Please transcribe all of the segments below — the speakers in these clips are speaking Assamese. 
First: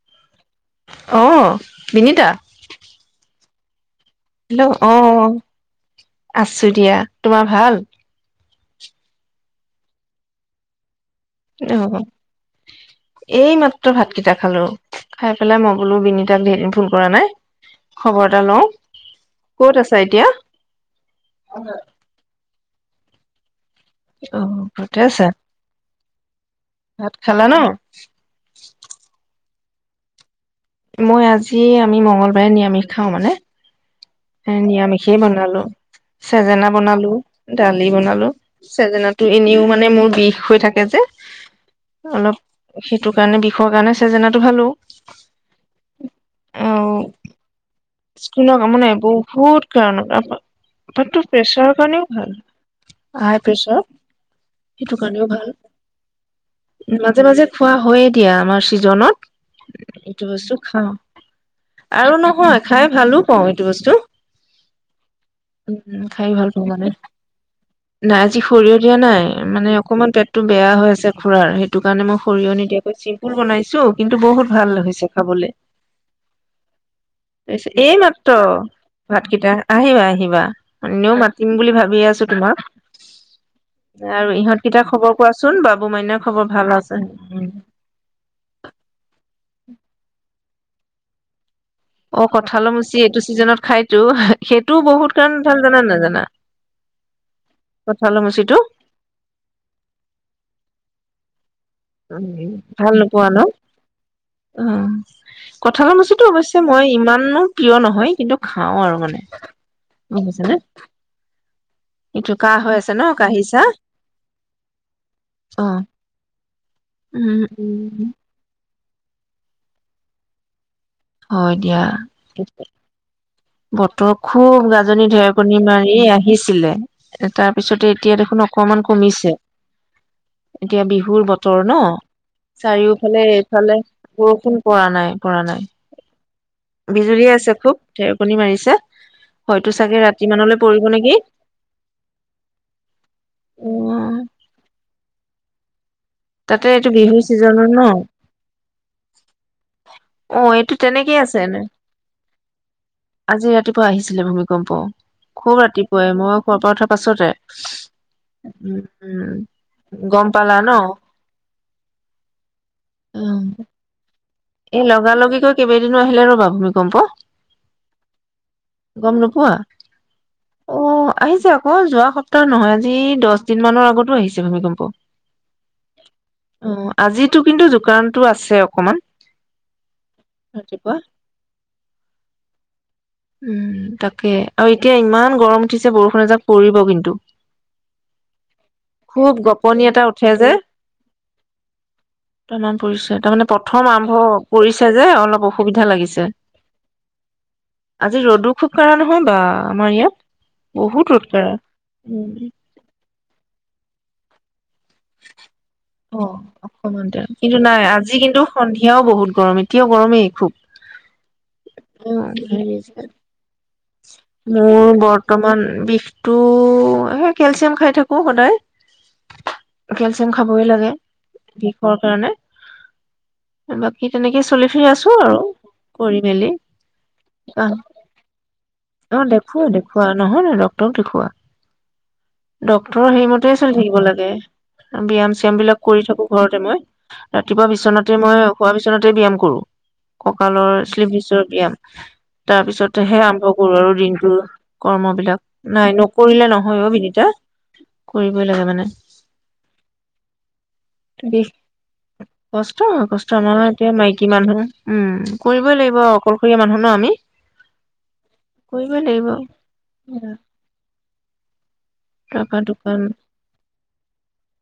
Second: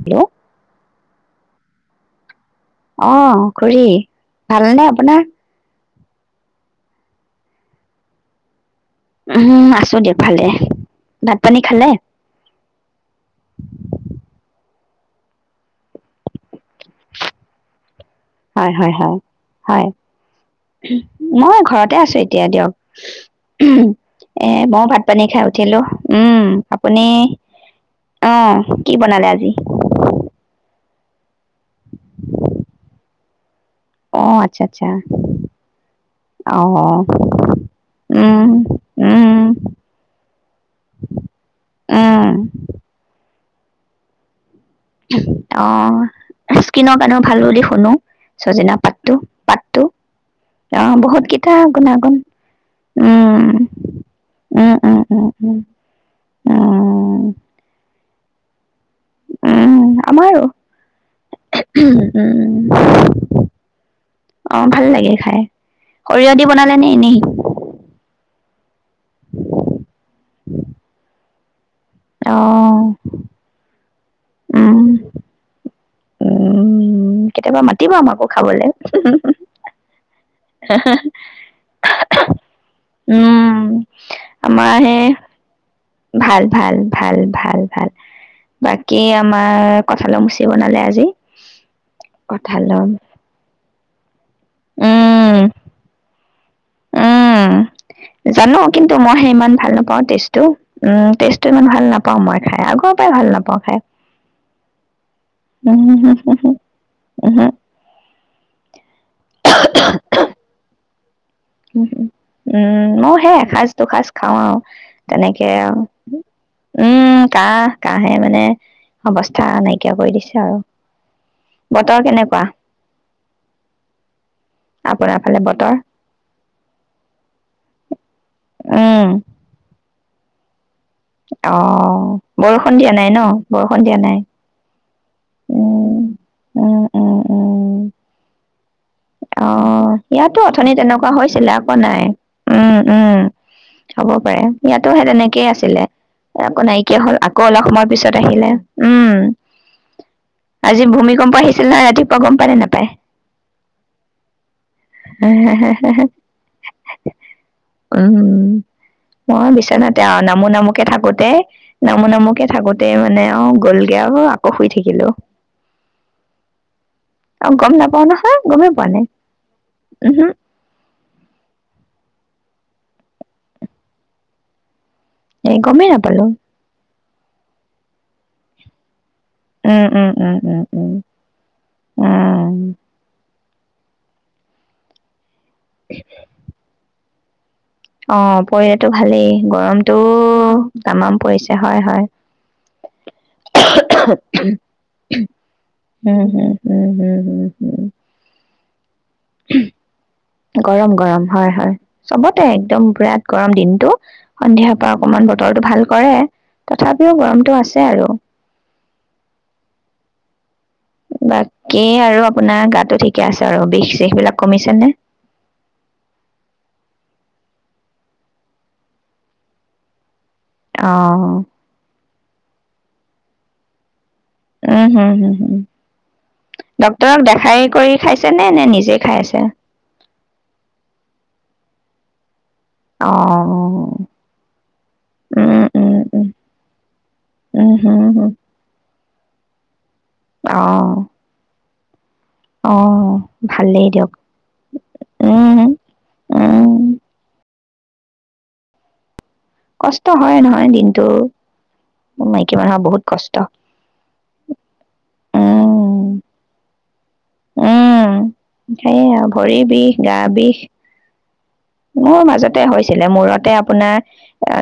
হেল্ল' আহ বিনীতা অ খুৰী হেল্ল' ভালনে আপোনাৰ? আহ আছো দিয়া তোমাৰ ভাল উম আছো দিয়ক ভালে ভাত পানী খালে অ', এই মাত্ৰ ভাতকেইটা খালো খাই পেলাই মইগোলো বি তাক ফোন কৰা নাই খবৰ এটা লওঁ হয়, হয়, হয়, কত হয়। আছা এতিয়া উ এ অ', মই ঘৰতে ভাত পানী আছা খাই উঠিলোঁ উম আপুনি ভাত খালা ন? অ কি বনালে আজি মই আজি যি আমি মঙ্গলবাৰে নিৰামিষ খাওঁ মানে অ' এ আচ্ছা, আচ্ছা। নিৰামিষেই বনালো চেজেনা অ' বনালো দালি বনালো উম, চেজেনাতো উম, এনেও মানে মোৰ বিষ হৈ থাকে যে উম, অলপ সেইটো কাৰণে বিষ বিষৰ কাৰণে চেজনাটো ভালো অ আৰু স্কিনৰ কাৰণে ভাল বুলি শুনো স্কিনৰ কামত ছজনা নাই পাত বহুত কাৰণত পাতটো বহুত কেইটা প্ৰেছাৰৰ কাৰণেও গুণাগুণ। ভাল হাই উম, প্ৰেচাৰ উম, সেইটো উম, উম, কাৰণেও ভাল উম, উম। মাজে মাজে খোৱা হৈ এতিয়া আমাৰ চিজনত উম, এইটো আমাৰো বস্তু খাওঁ উম, আৰু নহয় উম। খাই ভালো পাওঁ এইটো বস্তু অ ভাল লাগে খাই উম খাই সৰিয়হ দি ভাল পাওঁ বনালে মানে নে এনেই নাই আজি সৰিয়হ দিয়া নাই মানে অকণমান পেটটো বেয়া হৈ আছে খুৰাৰ সেই সেইটো কাৰণে মই সৰিয়হ অ' নিদিয়াকৈ চিম্পুল বনাইছো কিন্তু বহুত ভাল উম, হৈছে খাবলৈ উম, কেতিয়াবা তাপিছত এই মাতিবা আমাকো মাত্ৰ খাবলে। ভাতকেইটা আহিবা আহিব কিবা এনেও মাতিম বুলি ভাবি আছো তোমাক উম, আৰু আমাৰ ইহঁতকেইটা সেই খবৰ কোৱাচোন বাবু মাইানাৰ খবৰ ভাল আছে বাকী আমাৰ কঁঠালৰ মুচি বনালে আজি অ কঁঠাল কঁঠালৰ মুচি এইটো চিজনত খাই জো উম, উম, কঁঠালৰ মুচিটো জানোঁ কিন্তু, মইহে ইমান ভাল নাপাওঁ, টেষ্টটো উম। টেষ্টটো ইমান ভাল নাপাওঁ উম, মই খাই, আগৰ ভাল পৰাই নোপোৱা ন? নাপাওঁ খাই। অ', উম, কঁঠালৰ হু, হু, মুচিটোৰ হু, অৱশ্যে মই উহু, ইমানো প্ৰিয় নহয়, কিন্তু খাওঁ আৰু মানে। বহিছেনে? উ, উ, উম, আছে ন ময়ো সেই কাহি চাহ এসাঁজ, দুসাঁজ খাওঁ আৰু তেনেকে অ আৰু উম, কাহ, কাহে মানে অৱস্থা নাইকিয়া কৰি দিছে আৰু। হয়, দিয়া। বতৰ কেনেকুৱা বতৰ খুব গাজনি, আপোনাৰ ফালে ঢেৰকনি বতৰ মাৰি আহিছ [unintelligible] তাৰপিছতে এই এতিয়া দেখোন অকমান উম কমিছে। এতিয়া বিহুৰ অ বতৰ ন? বৰষুণ দিয়া নাই ন চাৰিওফালে এইফালে বৰষুণ দিয়া নাই বৰষুণ পৰা নাই, পৰা নাই। উম উম উম বিজুলীয়াই আছে খুব, উম ঢেৰকনি মাৰিছে, অ হয়তো চাগে ৰাতি ইয়াতো মানলৈ অথনি পৰিব তেনেকুৱা নেকি‌, হৈছিলে আকৌ নাই উম উম [unintelligible] কেই আছিলে। আকৌ নাইকিয়া হ'ল, আকৌ অলপ ছিজনৰ ন সময়ৰ পিছত আহিলে উম। অ', এইটো আজি তেনেকেই ভূমিকম্প আছে। আহিছিল নহয় ৰাতিপুৱা গম পালে নাপায় আজি ৰাতিপুৱা আহিছিলে, ভূমিকম্প খুব ৰাতিপুৱাই মই শুৱাৰ পৰা উঠাৰ পাছতে উম, উম, গম পালা ন? কে থাকোতে নামো নামোকে থাকোতেই মানে আও গ'লগে আও এ লগা লগিকৈ কেইবাদিনো আহিলে ৰবা ভুমিকম্প। আৰু গম নাপাও নহয় গমেই পোৱা নাই গ'ম নোপোৱা? উহো অ' আহিছে আকৌ যোৱা সপ্ত ত নহয় আজি দচ দিন মানৰ আগতো আহিছে ভূমিকম্প। এ, গমেই নাপালো। আজিটো কিন্তু জোকাৰনটো আছে অকমান। উম, উম, উম, উম, ৰাতিপুৱা উম, উমম। উম তাকে, আৰু এতিয়া ইমান গৰম উঠিছে বৰষুণ এজাক পৰিব কিন্তু। অঁ, পৰিলেটো খুব ভালেই গপনি গৰমটো এটা উঠে যে তামাম পৰিছে। হয়, হয়। তাৰমানে প্ৰথম আৰম্ভ [unintelligible] অ' পৰিছে যে অলপ অসুবিধা লাগিছে। উম হম আজি ৰ'দো খুব কাঢ়া নহয় বা আমাৰ ইয়াত [unintelligible] বহুত গৰম-গৰম ৰ'দ হয়, কাঢ়া হয়। চবতে উম একদম বিৰাট গৰম দিনতটো। সন্ধিয়া প অ' তথাপিও অকমানতে, গৰমটো কিন্তু আছে নাই আৰু আজি কিন্তু সন্ধিয়াও বহুত গৰম এতিয়া গৰমেই। খুব। বাকী আৰু আপোনাৰ গাটো ঠিকে আছে আৰু বিচ মোৰ বৰ্তমান বিষটো হে কেলচিয়াম খাই থাকো সদায়, কেল য়াম খাবই লাগে, অ বিষৰ কাৰণে। [inaudible] চলি ফিৰি উম আছো হম হম আৰু হম। কৰি মেলি ডক্তৰক দেখাই অ কৰি খাইছে নে নিজে খাই অ আছে দেখুওৱা দেখুওৱা নহয় নহয় ড্ক্তৰক দেখুওৱা। অ ডক্তৰৰ হেৰি মতে চলি থাকিব লাগে। ব্যায়াম চিয়াম উম বিলাক উম কৰি উম থাকো ঘৰতে মই ৰাতিপুৱা উম হম বিচনাতে হম মই খোৱা বিচনাত ব্যায়াম কৰোঁ। অ কঁকালৰ [unintelligible] ব্যায়াম [inaudible] অ তাৰপিছতহে [inaudible] কৰো ভালেই আৰু দিয়ক দিনটোৰ, কৰ্ম বিলাক উম নাই নকৰিলে উম নহয় অ বিনিতা কৰিবই লাগে মানে কষ্ট হয় নহয় দিনটো বিষ, মাইকী মানুহৰ কষ্ট বহুত হয় কষ্ট হয় আমাৰ মানে এতিয়া মাইকী মানুহ, উম কৰিবই উম লাগিব অকলশৰীয়া মানুহ ন আমি উম কৰিবই সেইয়ে লাগিব আৰু ভৰিৰ বিষ গা বিষ মোৰ তাৰপা মাজতে দোকান হৈছিলে মূৰতে আপোনাৰ,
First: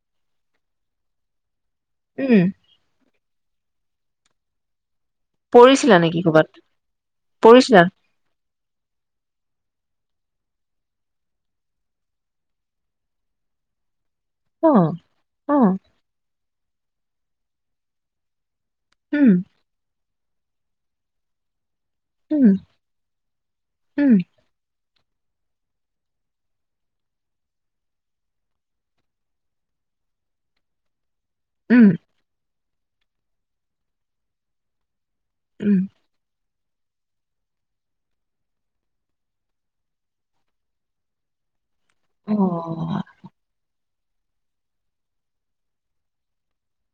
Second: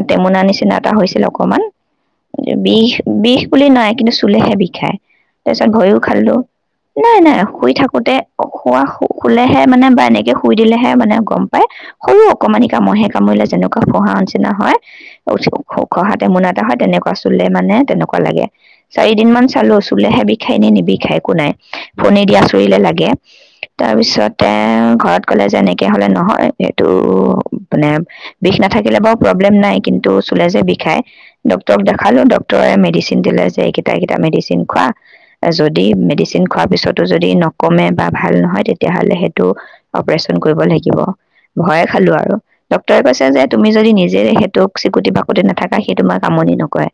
টেমুনা নিচিনা হৈছিল অকমান উম বিষ, বিষ বুলি নাই কিন্তু চুলেহে বিষায় তাৰপিছত পৰিছিলা ভয়ও নেকি খালো ক'বাত নাই নাই শুই পৰিছিলা থাকোতে খোৱা শুলেহে মানে বা এনেকে শুই দিলেহে মানে গম পায় সৰু অকমানিকা মহে কামৰিলে যেনেকুৱা [unintelligible] আৰু নিচিনা অ হয়, অ [unintelligible] মোনাত এ হয় তেনেকুৱা চুলে মানে তেনেকুৱা লাগে চাৰিদিন উম মান চালো চুলেহে বিষ ষাই, নে নিবিষাই একো নাই ফণী দি উম, আচুৰিলে লাগে, উম, তাৰপিছতে ঘৰত গ'লে যেনেকৈ হ'লে নহয় এইটো, মানে বিষ নাথাকিলে বাৰু প্ৰব্লেম নাই কিন্তু, চুল যে বিষাই ডক্টৰক উম, দেখালো ডক্ট ডক্টৰে মেডিচিন দিলে যে এইকেটা এইকেইটা মেডিচিন খোৱা উম, যদি মেডিচিন তাৰ পিছতো যদি নকমে বা ভাল নহয়, তেতিয়া হ'লে সেইটো অপাৰেশ্যন কৰিব লাগিব। ভয়ে খালো আৰু অ', ডাক্তৰে কৈছে যে তুমি যদি নিজে এই সেইটোক চিকুতি বাকুতি নাথাকা সি তোমাক আমনি নকৰে,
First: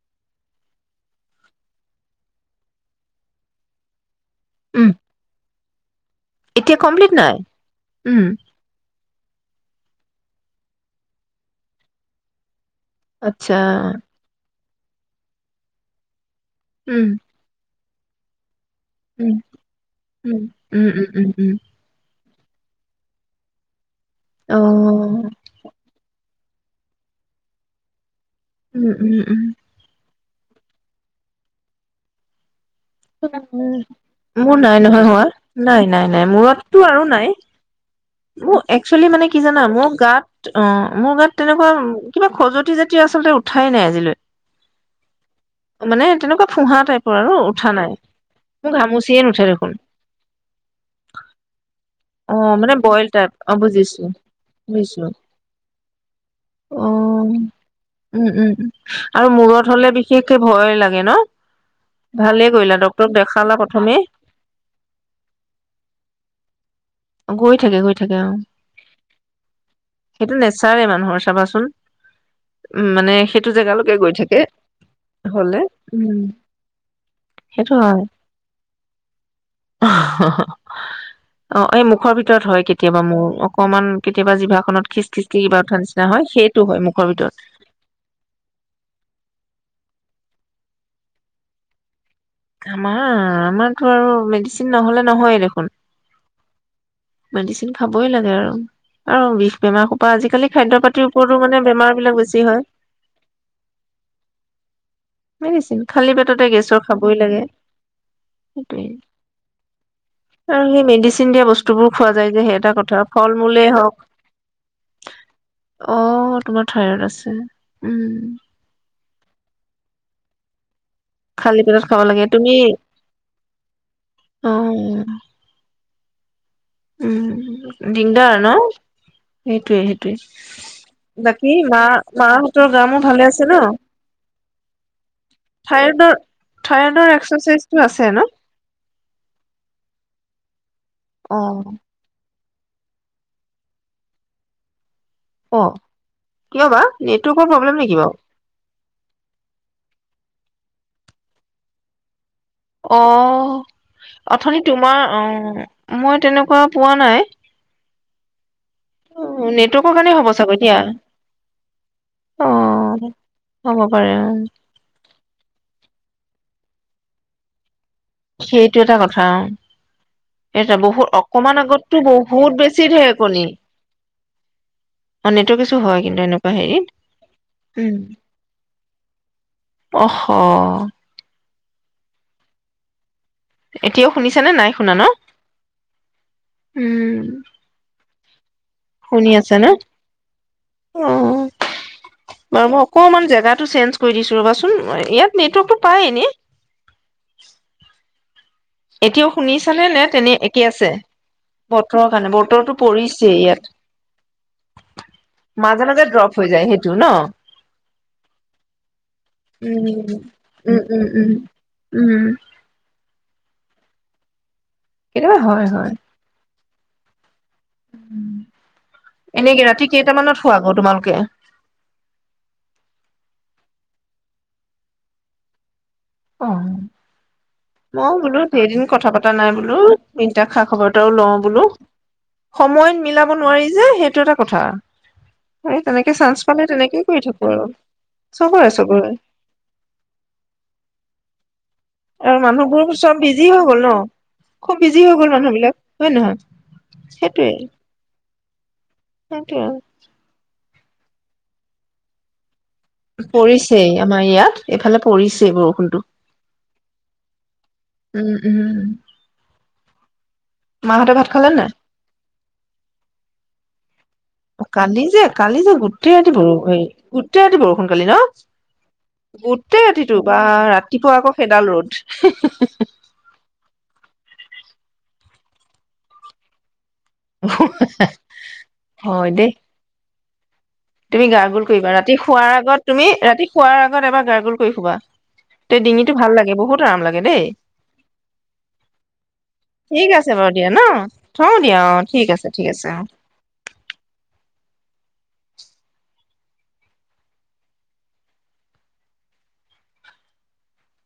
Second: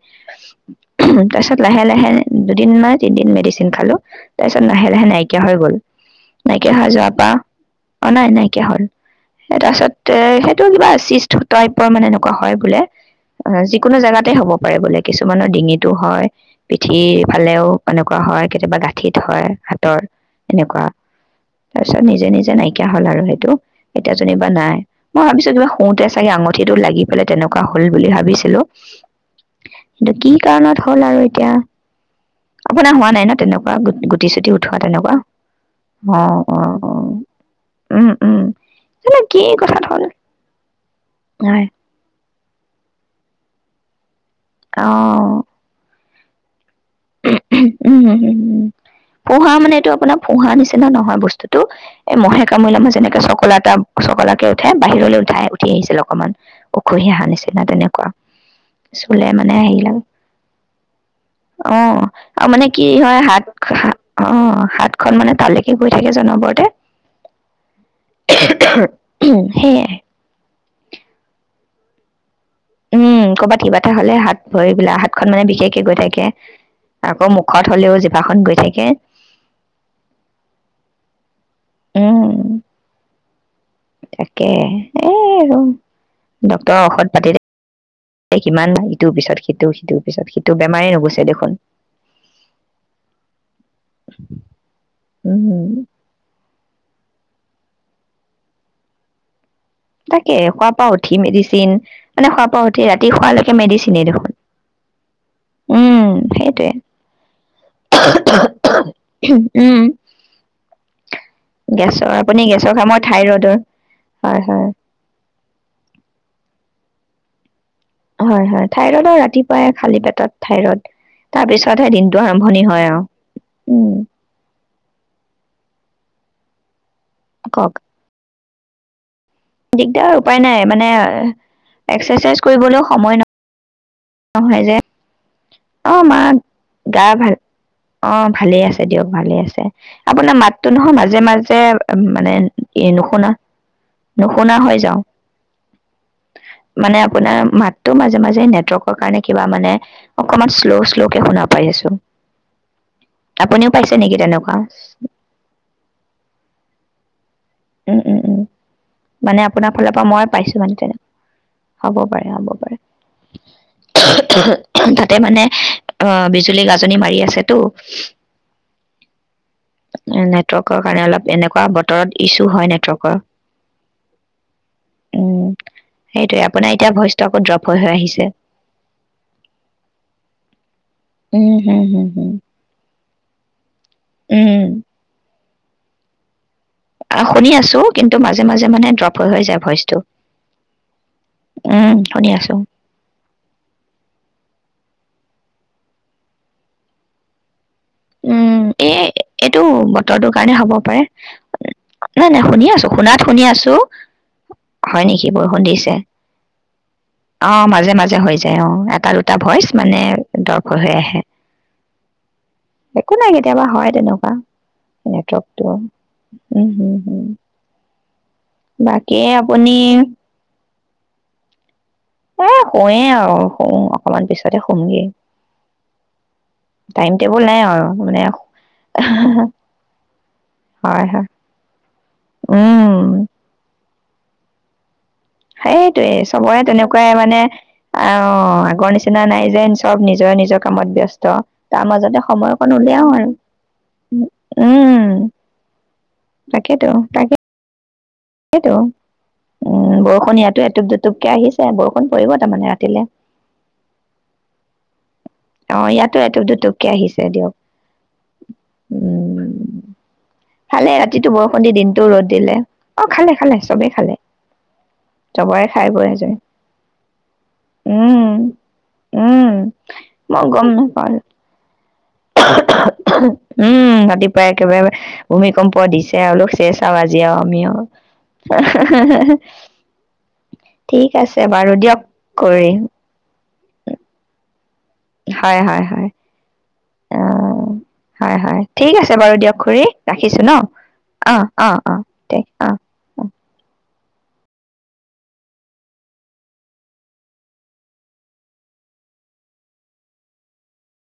তাৰপিছত লাহে লাহে দুদিন নে তিনিদিন মেডিচিন খালো। তাৰপিছত উম, লাহে লাহে নাইকিয়া হৈ গ'ল। নাইকিয়া এতিয়া হৈ কমপ্লিট যোৱাৰ পা নাই? অ' উম, নাই নাইকিয়া হ'ল। তাৰ পাছত এ সেইটো কিবা চিষ্ট টাইপৰ মানে এনেকুৱা হয় বোলে। আচ্ছা, অ' যিকোনো জেগাতে হ'ব। পাৰে বোলে, কিছুমানৰ ডিঙিতো হয়। উম, পিঠিৰ ফালেও এনেকুৱা হয়। কেতিয়াবা গাঁঠিত উম, হয় হাতৰ উম, এনেকুৱা, উম, উম, উম, উম, তাৰ পিছত নিজে নিজে এ নাইকিয়া হ'ল আৰু সেইটো। এতিয়া যেনিবা নাই, মই অ', ভাবিছো কিবা শুওঁতে চাগে আঙ এইটোত লাগি পেলাই তেনেকুৱা হ'ল বুলি ভাবিছোঁ। হেল্লো' উম, উম, উম, এইটো কি? কি কাৰণত হ'ল আৰু এতিয়া আপোনাৰ হোৱা নাই ন তেনেকুৱা গুটি চুটি মোৰ উঠোৱা নাই নহয় তেনেকুৱা হোৱা, নাই নাই অ নাই অ মূৰতটো অ আৰু নাই। উম উম মোক এক্স জানো কি জানা কথাত মোৰ হ'ল গাত অ' মোৰ গাত হয় তেনেকুৱা কিবা খজুৱতি জাতীয় আছে বুলি উঠাই নাই আজিলৈ অ'। মানে তেনেকুৱা ফোঁহাত উম' উম' উম' উম' ঘামচিয়ে নুঠে ফোঁহা দেখোন। মানে এইটো আপোনাৰ ফোঁহা নিচিনা নহয় বস্তুতটো এই মহে অ', মানে কামুৰিলে আমাৰ বইল যেনেকে টাইপ, চকলা অ', এটা বুজিছো, চকলাকে উঠে বুজিছো, বাহিৰলৈ উঠাই উঠি আহিছিল অকমান উখহি অহা অ'। নিচিনা তেনেকুৱা, উম, উম, আৰু চুলে মানে মূৰত হেৰি হ'লে আৰু বিশেষকে ভয় লাগে ন? অ' ভালে আৰু মানে কৰিলা কি ডক্তৰক হয় দেখালা হাত- হা প্ৰথমে। অ' হাত খন মানে তালৈকে গৈ থাকে যে অনবৰতে গৈ থাকে গৈ থাকে অ' সেয়াই সেইটো না বিচাৰে মানুহৰ চাবাচোন মানে উম' সেইটো কৰ'বাত কিবা এটা জেগালৈকে গৈ হ'লে থাকে হাত ভৰিবিলাক হাতখন মানে হ'লে বিশেষকে গৈ উম, থাকে আকৌ সেইটো মুখত হ'লেও হয়। জিভাখন গৈ থাকে। অ' এই মুখৰ উম ভিতৰত হয় কেতিয়াবা মোৰ অ'। তাকে এ ৰ উঠা নিচিনা হয় সেইটো হয় ড্টৰৰ মুখৰ ঔষধ ভিতৰত। পাতিলে কিমান ইটো পিছত সিটো সিটো তাৰপিছত সিটো বেমাৰেই নুগুছে দেখোন! আমাৰ আৰু মেডিচিন নহলে নহয়েই উম দেখোন। মেডিচিন খাবই লাগে আৰু আৰু ৰি তাকে শোৱাৰ পৰা উঠি মেডিচিন, বেমাৰ বিলাক মানে বেছি শোৱাৰ হয়। পৰা উঠি ৰাতি শোৱালৈকে মেডিচিনে দেখোন। মেডিচিন খালী উম', পেটতে সেইটোৱে গেছৰ খাবই লাগে সেইটোৱে উম আৰু সেই মেডিচিন দিয়া বস্তুবোৰ গেছৰ খোৱা যায় যে আপুনি সেই এটা গেছৰ খাই কথা। মই থাইৰইডৰ ফল-মূলে হওক হয় হয় অ তোমাৰ থাইৰইড আছে। আচ্ছা হয়, হয়। থাইৰডৰ ৰাতিপুৱাই খালী পেটত থাইৰড। তাৰ খালী পেটত পিছতহে খাব দিনটো লাগে তুমি আৰম্ভণি হয় আৰু, উম',। অ কওক উম দিগদাৰ আৰু ন? [inaudible] দিগদাৰ সেইটোৱে-সেইটোৱে, উপায় নাই মানে বাকী মা এক্সাৰচাইজ মাহঁতৰ কৰিবলৈও গা মোৰ সময় ভালে আছে ন? নহয় যে। অ', থাইৰডৰ মা থাইৰডৰ গা ভাল এক্সাৰচাইজটো আছে ন অ', ভালেই আছে দিয়ক, ভালে আছে। আপোনাৰ মাত তটো নহয় মাজে অ মাজে উ মানে এ নুশুনা-নুশুনা হয় যাওঁ। অ কিয় বা মানে আপোনাৰ নেটৱৰ্কৰ প্ৰব্লেম মাতটো নেকি বাৰু মাজে মাজে নেটৱৰ্ক কিবা মানে অকমান শ্ল' শ্ল' কে শুনা পাই আছো। অ', আপুনিও পাইছে নেকি তেনেকুৱা অথনি তোমাৰ, অ, মই তেনেকুৱা পোৱা নাই। উম, উম, উম,। মানে আপোনাৰ নেটৱৰ্কৰ ফালৰ পৰা কাৰণে মই হ'ব পাইছো চাগৈ মানে দিয়া তেনেকুৱা হ'ব পাৰে, অ হ'ব পাৰে, হ'ব পাৰে উমহ অ উমহ উমহ তাতে মানে অ, বিজুলী গাজনি মাৰি আছে টো। সেইটো এটা কথা অ এটা নেটৱৰ্কৰ কাৰণে বহুত, অলপ অকমান এনেকুৱা আগতটো বতৰত ইছ্যু বহুত হয় বেছি নেটৱৰ্কৰ ঢেৰকণী অ উম নেটৱৰ্ক ইছু হয় কিন্তু সেইটোয়ে এনেকুৱা আপোনাৰ হেৰিত এতিয়া ভইচটো আকৌ ড্ৰপ হৈ হৈ উম আহিছে অহ হ উম', হম, হুম, হম। এতিয়াও শুনিছা নে, উম, নাই শুনা ন? উম অহ শুনি আছো, কিন্তু মাজে মাজে মানে ড্ৰপ হৈ শুনি হৈ আছা যায় ন ভইচটো। অ উম', শুনি আছো। বাৰু উম ময় ইয়াত নেটৱৰ্কতটো পায় ইনে উম', এই এইটো নে বতৰটো তেনে কাৰণে একে হ'ব আছে পাৰে। বতৰৰ নাই কাৰণে নাই শুনি বতৰটো আছো শুনাত পৰিছেই শুনি ইয়াত আছো, হয় নেকি বৰষুণ মাজে দিছে মাজে ড্ৰপ হৈ যায় সেইটো ন অ মাজে মাজে হৈ যায় অ, এটা দুটা ভইচ উম মানে দৰ্প উম হৈ হৈ উম আহে। উম উম একো নাই কেতিয়াবা হয় তেনেকুৱা। কেতিয়াবা হয় নেটৱৰ্কটো। হয়। উম', হুম, হুম। এনেকে আপুনি ৰাতি কেইটামানত হুৱা আকৌ তোমালোক কে এ শুৱেই আৰু, শুম অকমান পিছতে শুমগেই। অ আৰু মই মানে বোলো দুই দিন কথা পতা নাই বোলো দিনটা খা খবৰ হয় এটাও হয়। লওঁ বোলোঁ। সময়ত উম, মিলাব নোৱাৰি য যে সেইটো এটা কথা। এই তেনেকে সেইটোৱে চান্স চবৰে পালে তেনেকেই তেনেকুৱাই কৰি মানে থাকো আৰু। আহ চবৰে আগৰ চবৰে নিচিনা নাই যেন চব নিজৰে নিজৰ কামত ব্যস্ত। ত। অ মানুহবোৰ চব বিজি হৈ গ'ল ন। খুব উম বিজি হৈ গ'ল মানুহ বিলাক হয় নহয়? সেইটোৱেই। সেইটো। উম বৰষুণ ইয়াতো এটু দুটুপ টোপকে আহিছে, বৰষুণ পৰিব তাৰমানে। ৰাতিলে পৰিছেই আমাৰ ইয়াত, এইফালে পৰিছে। অ ইয়াতো এটুপ দুটক কে আহিছে দিয়ক। উম উম উ খালে মাহঁতে ভাত ৰাতিটো খালে বৰষুণ নাই? দি দিনটো ৰ'দ দিলে। অ খালে খালে চব চবে খালে। কালি যে, কালি চবৰে যে খাই বৈ গোটেই ৰাতি আজৰি বৰষুণ। গোটেই ৰাতি বৰষুণ কালি ন? উম উম গোটেই ৰাতিটো। বা মই গম নাপাওঁ ৰাতিপুৱা আকৌ সেইদাল ৰ'দ। [unintelligible] উম ৰাতি একেবাৰে ভূমিকম্প দিছে আৰু শে আৰু আজি আৰু আমি আৰু। এ হে হে হে হয় হে। দেই [inaudible] তুমি গাৰ্গোল কৰিবা ৰাতি শোৱাৰ আগত তুমি ৰাতি শোৱাৰ আগত এবাৰ গাৰ্গুল হয় হয় হয়। বহুত আৰাম অ লাগে দেই হয় হয়। ঠিক আছে বাৰু দিয়ক খুড়ী, ঠিক আছে ৰাখিছোঁ বাৰু ন। দিয়া অহ্ থওঁ অহ্ দিয়া অ অহ্ ঠিক দে আছে ঠিক অহ্। আছে অ